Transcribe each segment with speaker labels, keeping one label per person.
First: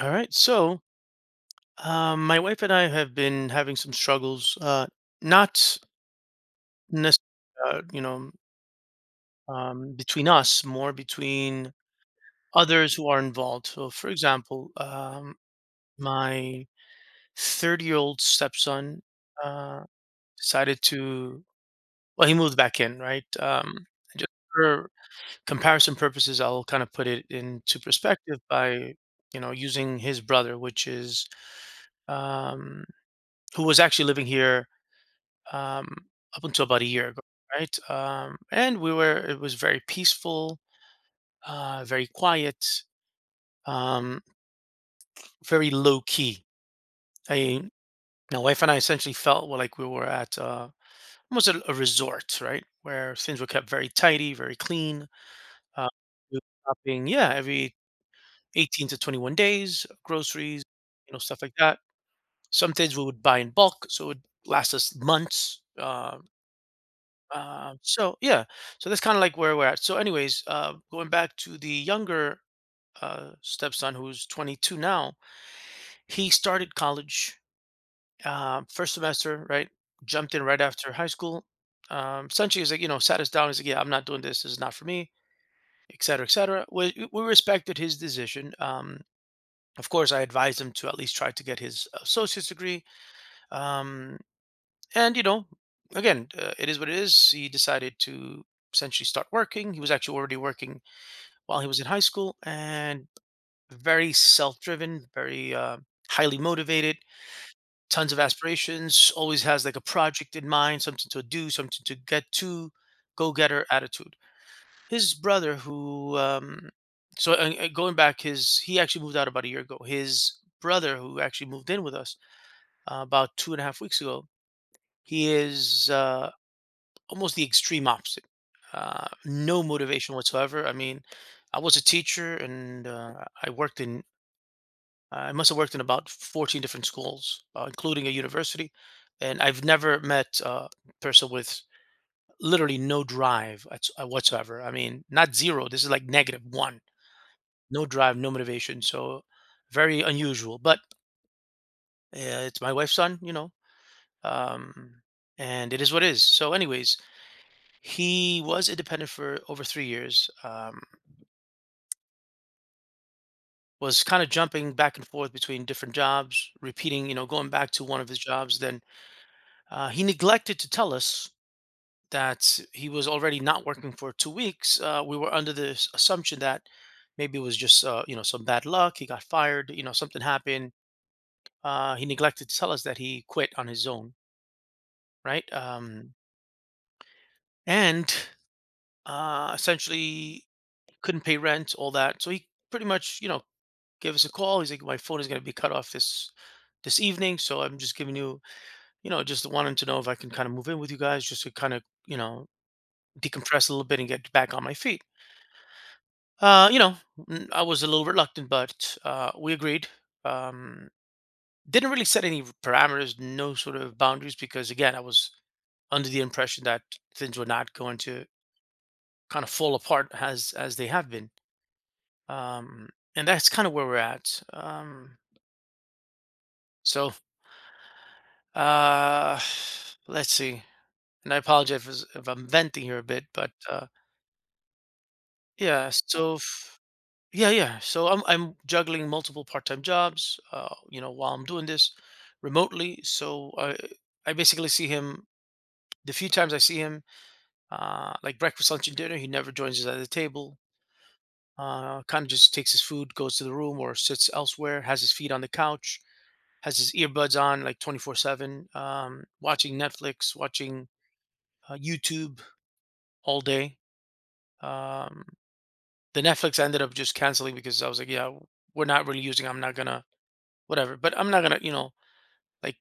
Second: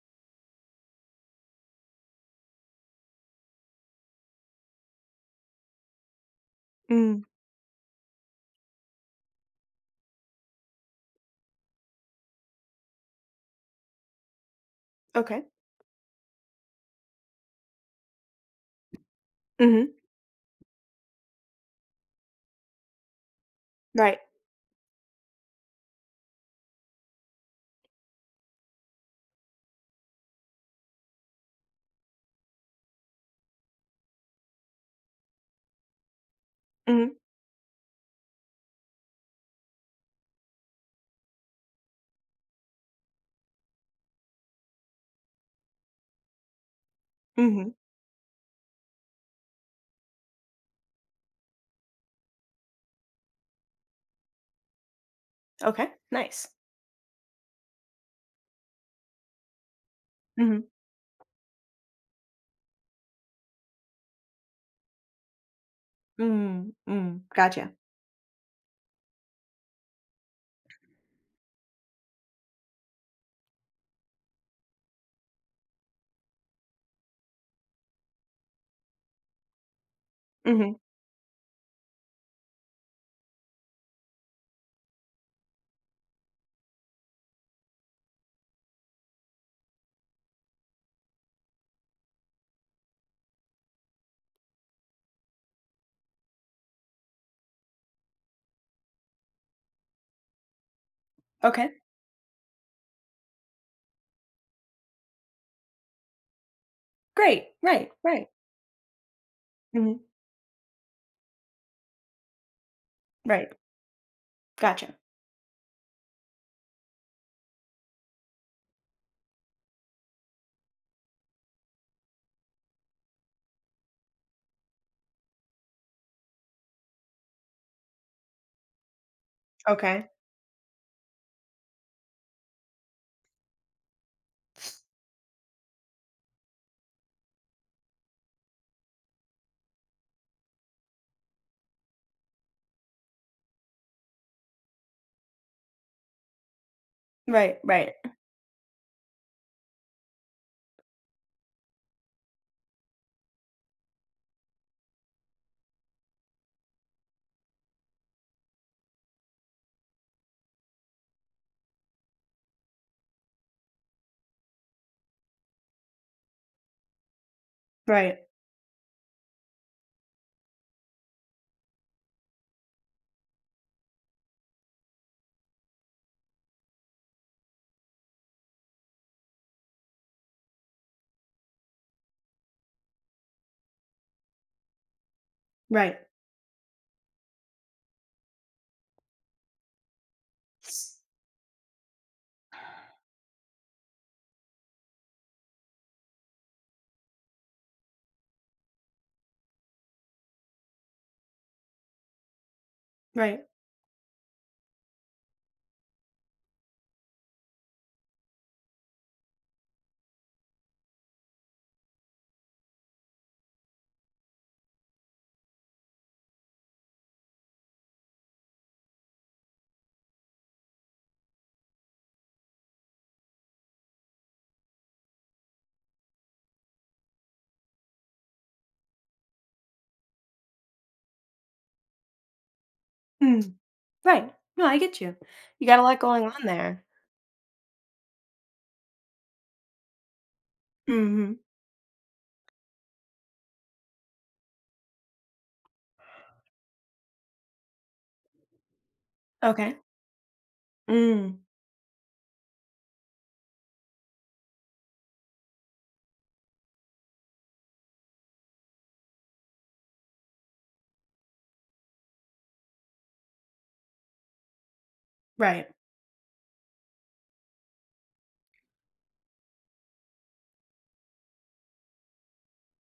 Speaker 1: All right. So, my wife and I have been having some struggles, not necessarily,
Speaker 2: Mm,
Speaker 1: uh, you know, between us, more between others who are involved. So, for example,
Speaker 2: okay.
Speaker 1: my 30-year-old stepson uh,
Speaker 2: Mhm.
Speaker 1: decided to, well, he moved back in, right?
Speaker 2: Right.
Speaker 1: Just for comparison purposes, I'll kind of put it into perspective by, you know, using his brother, which is um, who was actually living here, um, up until about a year
Speaker 2: Mhm.
Speaker 1: ago, right? And we were it was very peaceful, very quiet, um, very low key. I
Speaker 2: Mhm.
Speaker 1: My wife and I essentially felt, well, like we were at almost a resort, right, where things were kept very tidy, very clean. Uh,
Speaker 2: Okay.
Speaker 1: we were
Speaker 2: Nice.
Speaker 1: shopping, yeah, every 18 to 21 days, groceries,
Speaker 2: Mhm.
Speaker 1: you know, stuff like that. Some things we would buy in bulk, so it would last us months.
Speaker 2: Mm, mm. Gotcha.
Speaker 1: Um, so yeah, so that's kind of like where we're at. So, anyways, going back to the younger stepson who's 22 now, he started college first semester, right? Jumped in right
Speaker 2: Mhm.
Speaker 1: after high school. Essentially, he's like, you know, sat us down. He's like, yeah, I'm not doing this. This is not for me, et cetera, et cetera. We respected his decision. Of course, I advised him to at least try to get his associate's degree. Um, and, you know, again, it is what it is. He decided to essentially start working. He was actually already working while he
Speaker 2: Okay.
Speaker 1: was in high school, and very self-driven, very highly motivated,
Speaker 2: Great. Right.
Speaker 1: tons of
Speaker 2: Right.
Speaker 1: aspirations, always has like a
Speaker 2: Mhm.
Speaker 1: project in mind, something to do, something to get to,
Speaker 2: Right.
Speaker 1: go-getter attitude.
Speaker 2: Gotcha.
Speaker 1: His brother, who going back, his, he actually moved out about a year ago. His brother, who actually moved in with us about 2.5 weeks ago, he is almost the extreme opposite. No
Speaker 2: Okay.
Speaker 1: motivation whatsoever. I mean, I was a teacher, and I worked in, I must have worked in about 14 different schools, including a university. And I've never met a person with literally no drive whatsoever. I mean, not zero. This is like negative one.
Speaker 2: Right.
Speaker 1: No
Speaker 2: Right.
Speaker 1: drive, no motivation. So very unusual. But it's my wife's son, you know, um, and it is what it is. So, anyways, he was independent for over 3 years. Was kind of jumping back and forth between different jobs, repeating, you know, going back to one of
Speaker 2: Right.
Speaker 1: his jobs. Then he neglected to tell us that he was already not working for 2 weeks. We were under the assumption that maybe it was just, you know, some bad luck. He got fired, you know, something happened. He neglected to tell us that he quit on his own, right?
Speaker 2: Right.
Speaker 1: And essentially
Speaker 2: S-
Speaker 1: couldn't pay rent, all that. So he pretty much, you know, gave us a call. He's like, my phone is going to be cut off this evening, so I'm just giving you know, just wanting to know if I can kind of move in with you guys just to kind of, you know,
Speaker 2: Right.
Speaker 1: decompress a little bit and get back on my feet. You know, I was a little reluctant, but we agreed. Um, didn't really set any parameters, no sort of boundaries, because, again, I was under the impression that things were not going to kind of fall apart as they have been. Um, and that's kind of where we're at. So uh, let's see. And I apologize if, if I'm venting here a bit, but
Speaker 2: Mm. Right. No, I get you. You got a
Speaker 1: yeah,
Speaker 2: lot going
Speaker 1: so.
Speaker 2: on there.
Speaker 1: Yeah, yeah. So I'm juggling multiple part-time jobs, you know, while
Speaker 2: Mhm.
Speaker 1: I'm doing this remotely. So I basically see him, the few times I see him, like breakfast, lunch, and dinner. He never
Speaker 2: Okay.
Speaker 1: joins us at the table.
Speaker 2: Mm.
Speaker 1: Kind of just takes his food, goes to the room, or sits elsewhere. Has his feet on the couch. Has his earbuds on, like 24/7, watching Netflix, watching YouTube all day. Um,
Speaker 2: Right.
Speaker 1: the Netflix I ended up just canceling because I was like, yeah, we're not really using. I'm not gonna whatever. But I'm not gonna, you know, like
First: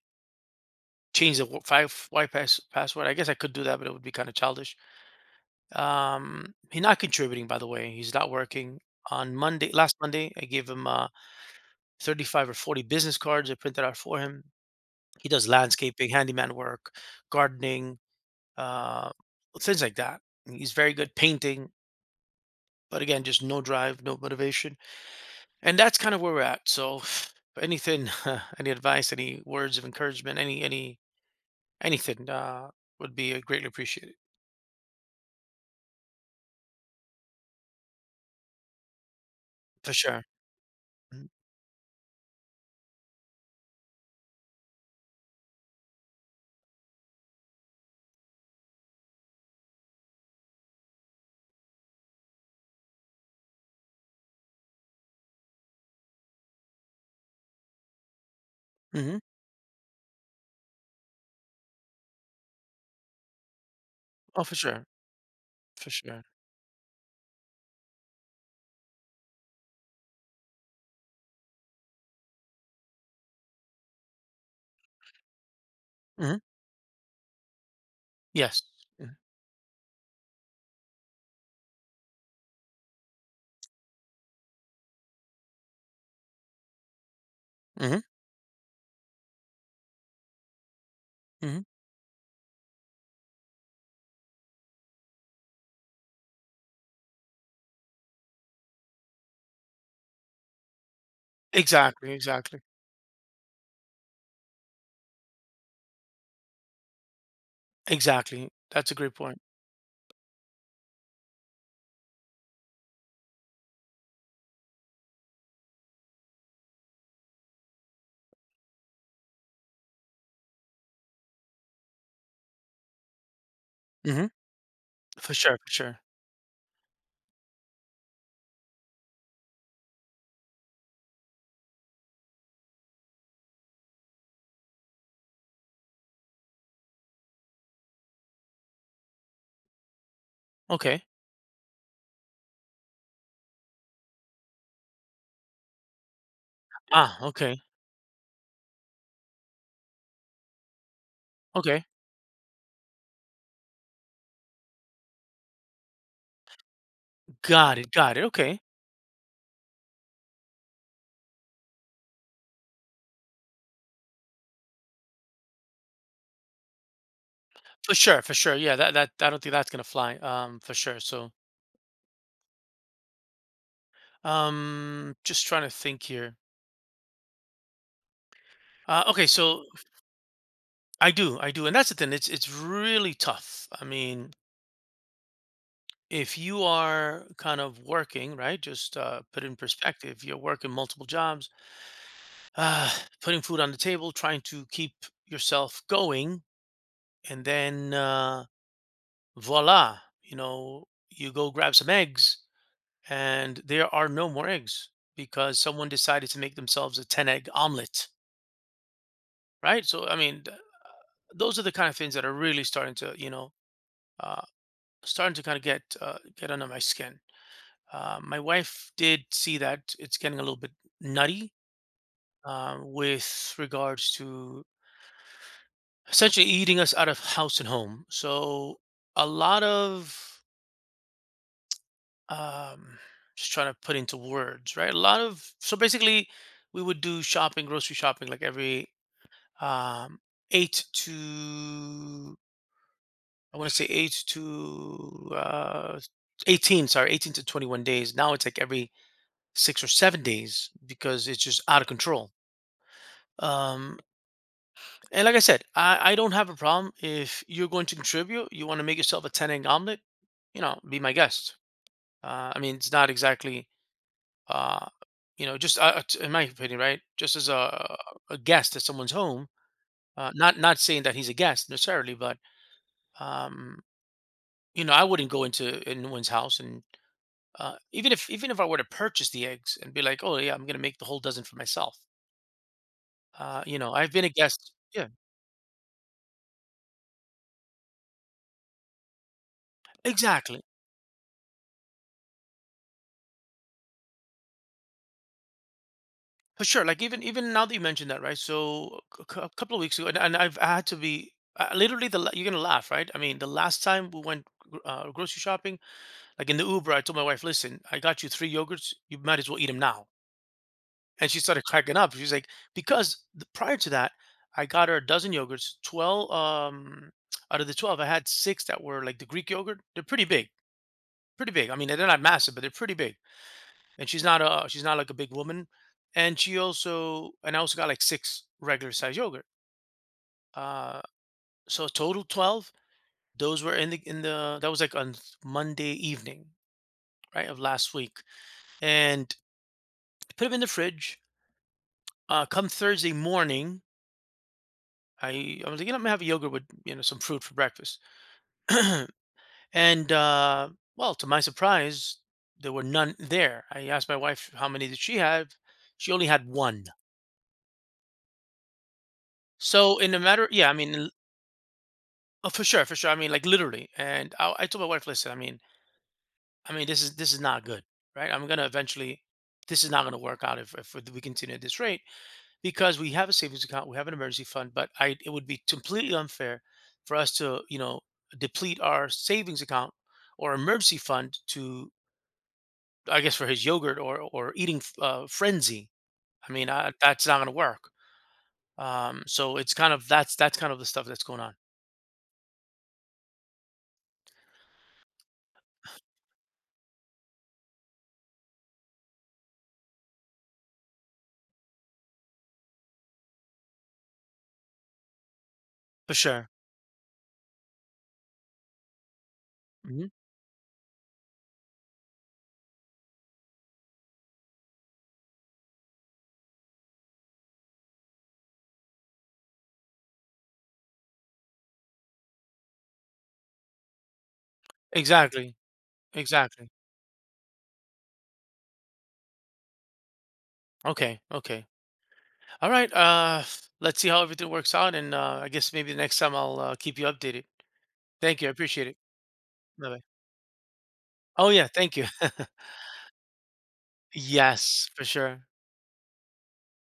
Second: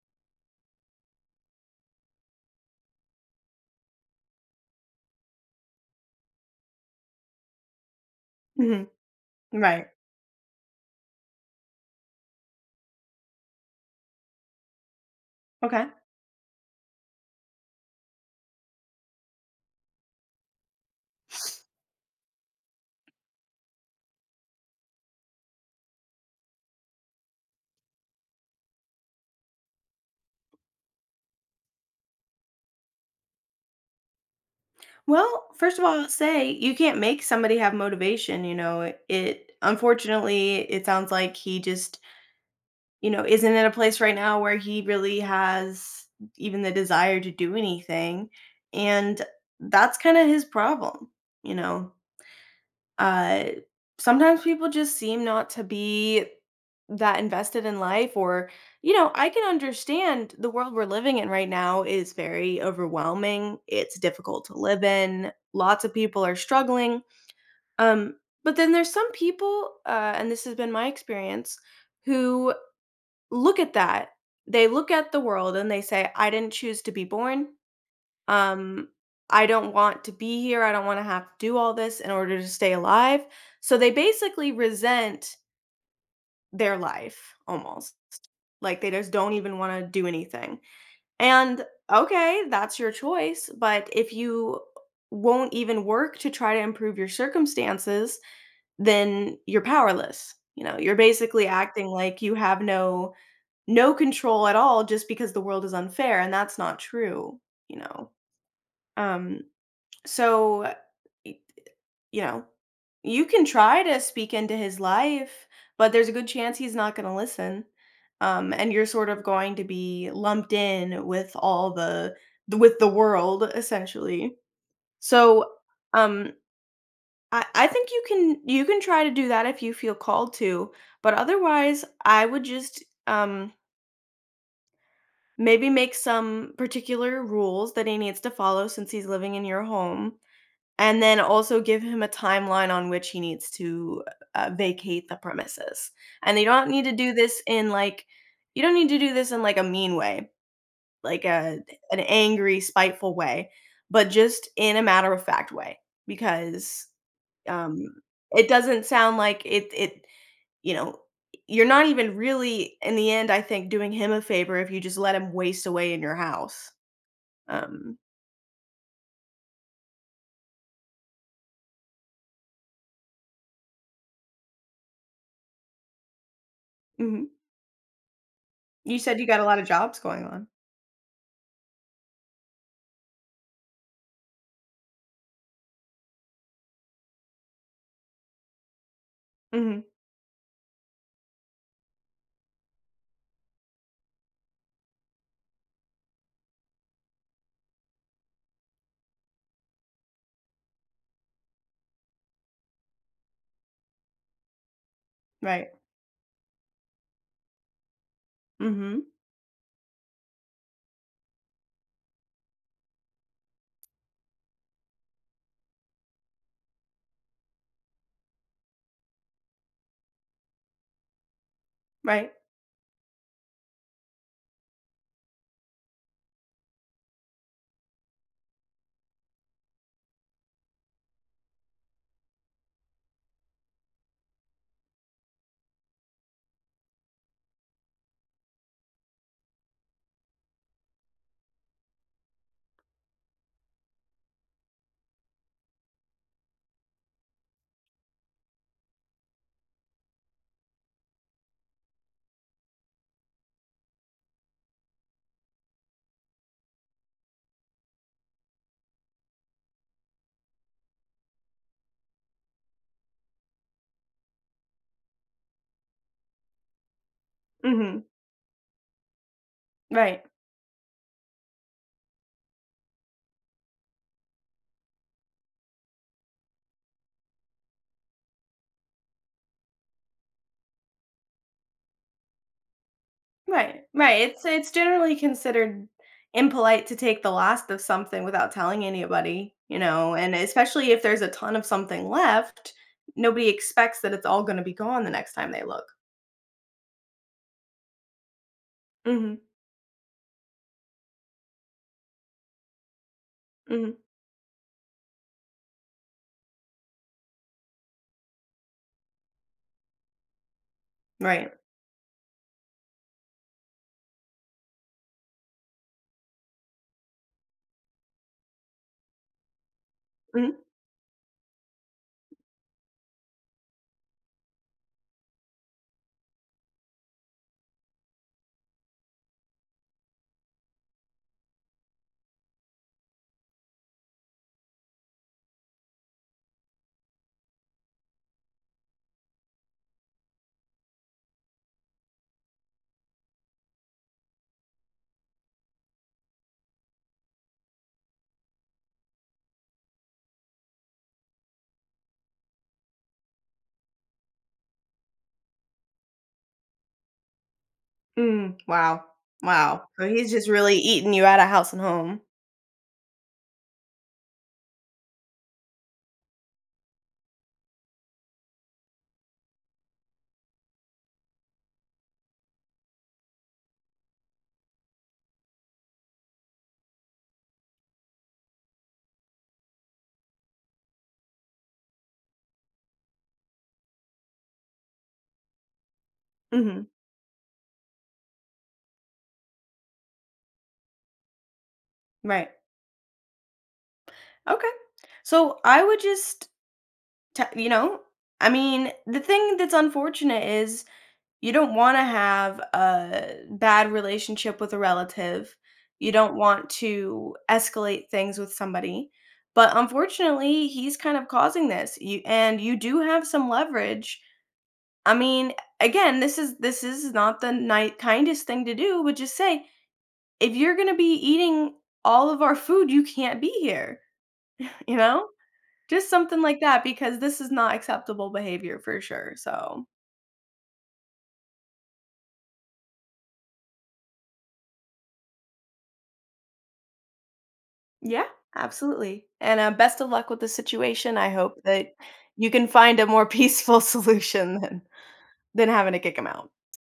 Speaker 1: change the five Y pass password. I guess I could do that, but it would be kind of childish. He's not contributing, by the way. He's not working.
Speaker 2: Mhm.
Speaker 1: On Monday,
Speaker 2: Right.
Speaker 1: last Monday, I gave him 35 or 40 business cards I printed out for him. He does
Speaker 2: Okay.
Speaker 1: landscaping, handyman work, gardening, uh, things like that. He's very good painting, but, again, just no drive, no motivation, and that's kind of where we're at. So, anything, any advice, any words of encouragement, anything, would be, greatly appreciated.
Speaker 2: Well, first of all, I'll say you can't make somebody have motivation, you know. It
Speaker 1: For sure.
Speaker 2: unfortunately, it sounds
Speaker 1: Mhm.
Speaker 2: like he just you know, isn't in a place right now where he really has even the desire to do anything, and that's kinda his problem, you know? Uh, Sometimes people just seem not to be that invested in life or you know,
Speaker 1: Mhm.
Speaker 2: I can understand the world we're living in right now is very overwhelming, it's
Speaker 1: Oh,
Speaker 2: difficult to
Speaker 1: for
Speaker 2: live
Speaker 1: sure.
Speaker 2: in, lots
Speaker 1: For
Speaker 2: of people
Speaker 1: sure.
Speaker 2: are struggling, um, but then there's some people, and this has been my experience, who look at that. They look at the world and they say, "I
Speaker 1: Mhm.
Speaker 2: didn't choose to be born.
Speaker 1: Yes.
Speaker 2: Um,
Speaker 1: Mhm.
Speaker 2: I don't want to be here. I don't wanna have to do all this in order to stay alive." So they basically resent their life almost.
Speaker 1: Mhm.
Speaker 2: Like, they just don't even wanna do anything. And,
Speaker 1: Mhm.
Speaker 2: okay, that's your choice, but if you won't even work to try to improve your circumstances, then you're powerless. You know, you're basically acting
Speaker 1: Exactly,
Speaker 2: like you
Speaker 1: exactly.
Speaker 2: have no control at all just because the world is unfair and that's not true, you know?
Speaker 1: Exactly. That's a great point.
Speaker 2: Um, so, y- you know, you can try to speak into his life, but there's a good chance he's not going to listen. And you're sort of going to be lumped in with all the with the world
Speaker 1: Mhm.
Speaker 2: essentially.
Speaker 1: For
Speaker 2: So,
Speaker 1: sure, for sure.
Speaker 2: um, I think you can try to do that if you feel called to, but otherwise, I would just maybe make some particular rules that he needs to follow since he's living in your home, and
Speaker 1: Okay.
Speaker 2: then also give him a timeline on which he needs to, vacate the premises. And
Speaker 1: Ah, okay.
Speaker 2: you don't need to do this in, like, a mean way, like a
Speaker 1: Okay.
Speaker 2: an angry, spiteful way, but just in a matter-of-fact way because, um,
Speaker 1: Got it,
Speaker 2: it
Speaker 1: okay.
Speaker 2: doesn't sound like it you know, you're not even really in the end, I think, doing him a favor if you just let him waste away in your house.
Speaker 1: For
Speaker 2: Um,
Speaker 1: sure, for sure. Yeah, that I don't think that's gonna fly, for sure. So, just trying to think here.
Speaker 2: mhm. You said
Speaker 1: Okay,
Speaker 2: you got a lot of
Speaker 1: so
Speaker 2: jobs going on.
Speaker 1: I do, and that's the thing, it's really tough. I mean, if you are kind of working, right? Just put in
Speaker 2: Mhm.
Speaker 1: perspective, you're working multiple jobs, uh, putting food on the table, trying to keep yourself going, and then voila, you know, you go grab some eggs, and there are no more eggs because
Speaker 2: Right.
Speaker 1: someone decided to make themselves a ten egg omelet,
Speaker 2: Mhm.
Speaker 1: right? So I mean, those are the kind of things that are really starting to, you know, uh, starting to kind of get under my skin. My wife did see that it's getting a little bit nutty
Speaker 2: Right.
Speaker 1: with regards to essentially eating us out of house and home. So a lot of um, just trying to put into words, right? A lot of, so basically we would do shopping, grocery shopping, like every um, eight to, I want to say eight to 18, sorry, 18 to 21 days. Now it's like every 6 or 7 days because it's just out of control. Um, and like I said, I don't have a problem if you're going to contribute. You want to make yourself a ten egg omelet, you know, be my guest. I mean, it's not exactly, uh, you know, just in my opinion, right? Just as a
Speaker 2: Mhm.
Speaker 1: a guest at someone's home.
Speaker 2: Right.
Speaker 1: Not, not saying that he's a guest necessarily, but um, you know, I wouldn't go into anyone's house and even if, I were to purchase the eggs and be like, oh yeah, I'm gonna make the whole dozen for myself. You
Speaker 2: Right.
Speaker 1: know, I've
Speaker 2: Right.
Speaker 1: been a
Speaker 2: It's
Speaker 1: guest. Yeah,
Speaker 2: generally considered impolite to take the last of something without telling anybody, you know, and
Speaker 1: exactly.
Speaker 2: especially if there's a ton of something left, nobody expects that it's all gonna be gone the next time they look.
Speaker 1: For sure. Like even now that you mentioned that, right? So
Speaker 2: Mhm.
Speaker 1: a couple of weeks ago, and, and I had to be literally you're gonna laugh, right? I mean, the last
Speaker 2: Mhm.
Speaker 1: time we went grocery shopping, like in the Uber, I told my wife, "Listen, I got you three yogurts. You might as well eat them now." And she
Speaker 2: Right.
Speaker 1: started cracking up. She's like, "Because, the, prior to that, I got her a dozen yogurts. 12. Out of the 12, I had six that were like the Greek yogurt. They're pretty big,
Speaker 2: Mhm.
Speaker 1: pretty big. I mean, they're not massive, but they're pretty big." And she's not like a big woman. And she also, and I also got like six regular size yogurt, uh so total 12. Those were in the, that was like on Monday evening, right, of last week. And put them in the fridge. Come Thursday morning, I was like, you know, I'm gonna have a yogurt with, you know, some fruit for breakfast. And well, to my surprise, there were none there. I asked my wife how many did she have. She only had one.
Speaker 2: Mm, wow. Wow.
Speaker 1: So,
Speaker 2: So
Speaker 1: in a
Speaker 2: he's
Speaker 1: matter,
Speaker 2: just
Speaker 1: yeah, I
Speaker 2: really
Speaker 1: mean.
Speaker 2: eating you out of house and home.
Speaker 1: Oh, for sure, for sure. I mean, like, literally. And I told my wife, listen, I mean, this is not good, right? I'm gonna eventually, this is not gonna work out if we continue at this rate, because we have a savings account, we have an emergency fund, but I, it would be completely unfair for us to, you know, deplete our savings account or emergency fund to, I guess, for his yogurt or eating frenzy. I mean,
Speaker 2: Mhm.
Speaker 1: I, that's not gonna work. So it's kind of, that's kind of the stuff that's going on,
Speaker 2: Right. Okay. So I would just te you know, I mean, the thing that's unfortunate is you don't wanna have a bad relationship with a relative. You
Speaker 1: for
Speaker 2: don't
Speaker 1: sure.
Speaker 2: want to escalate things with somebody, but
Speaker 1: Hmm.
Speaker 2: unfortunately, he's kind of causing this. You and you do have some leverage. I mean, again, this is not the ni kindest thing to do, but just say, if you're gonna be eating all of our food, you can't be here, you know?
Speaker 1: Exactly,
Speaker 2: Just something like
Speaker 1: exactly.
Speaker 2: that because this is not acceptable behavior for sure. So,
Speaker 1: Okay, okay. All right. Let's see how everything works out, and I guess maybe the next time I'll keep you updated.
Speaker 2: yeah,
Speaker 1: Thank you. I appreciate it.
Speaker 2: absolutely. And
Speaker 1: Bye
Speaker 2: best
Speaker 1: bye.
Speaker 2: of luck with the situation. I
Speaker 1: Oh
Speaker 2: hope
Speaker 1: yeah,
Speaker 2: that
Speaker 1: thank you.
Speaker 2: you can find a more peaceful solution
Speaker 1: Yes, for sure.
Speaker 2: than having to kick him out.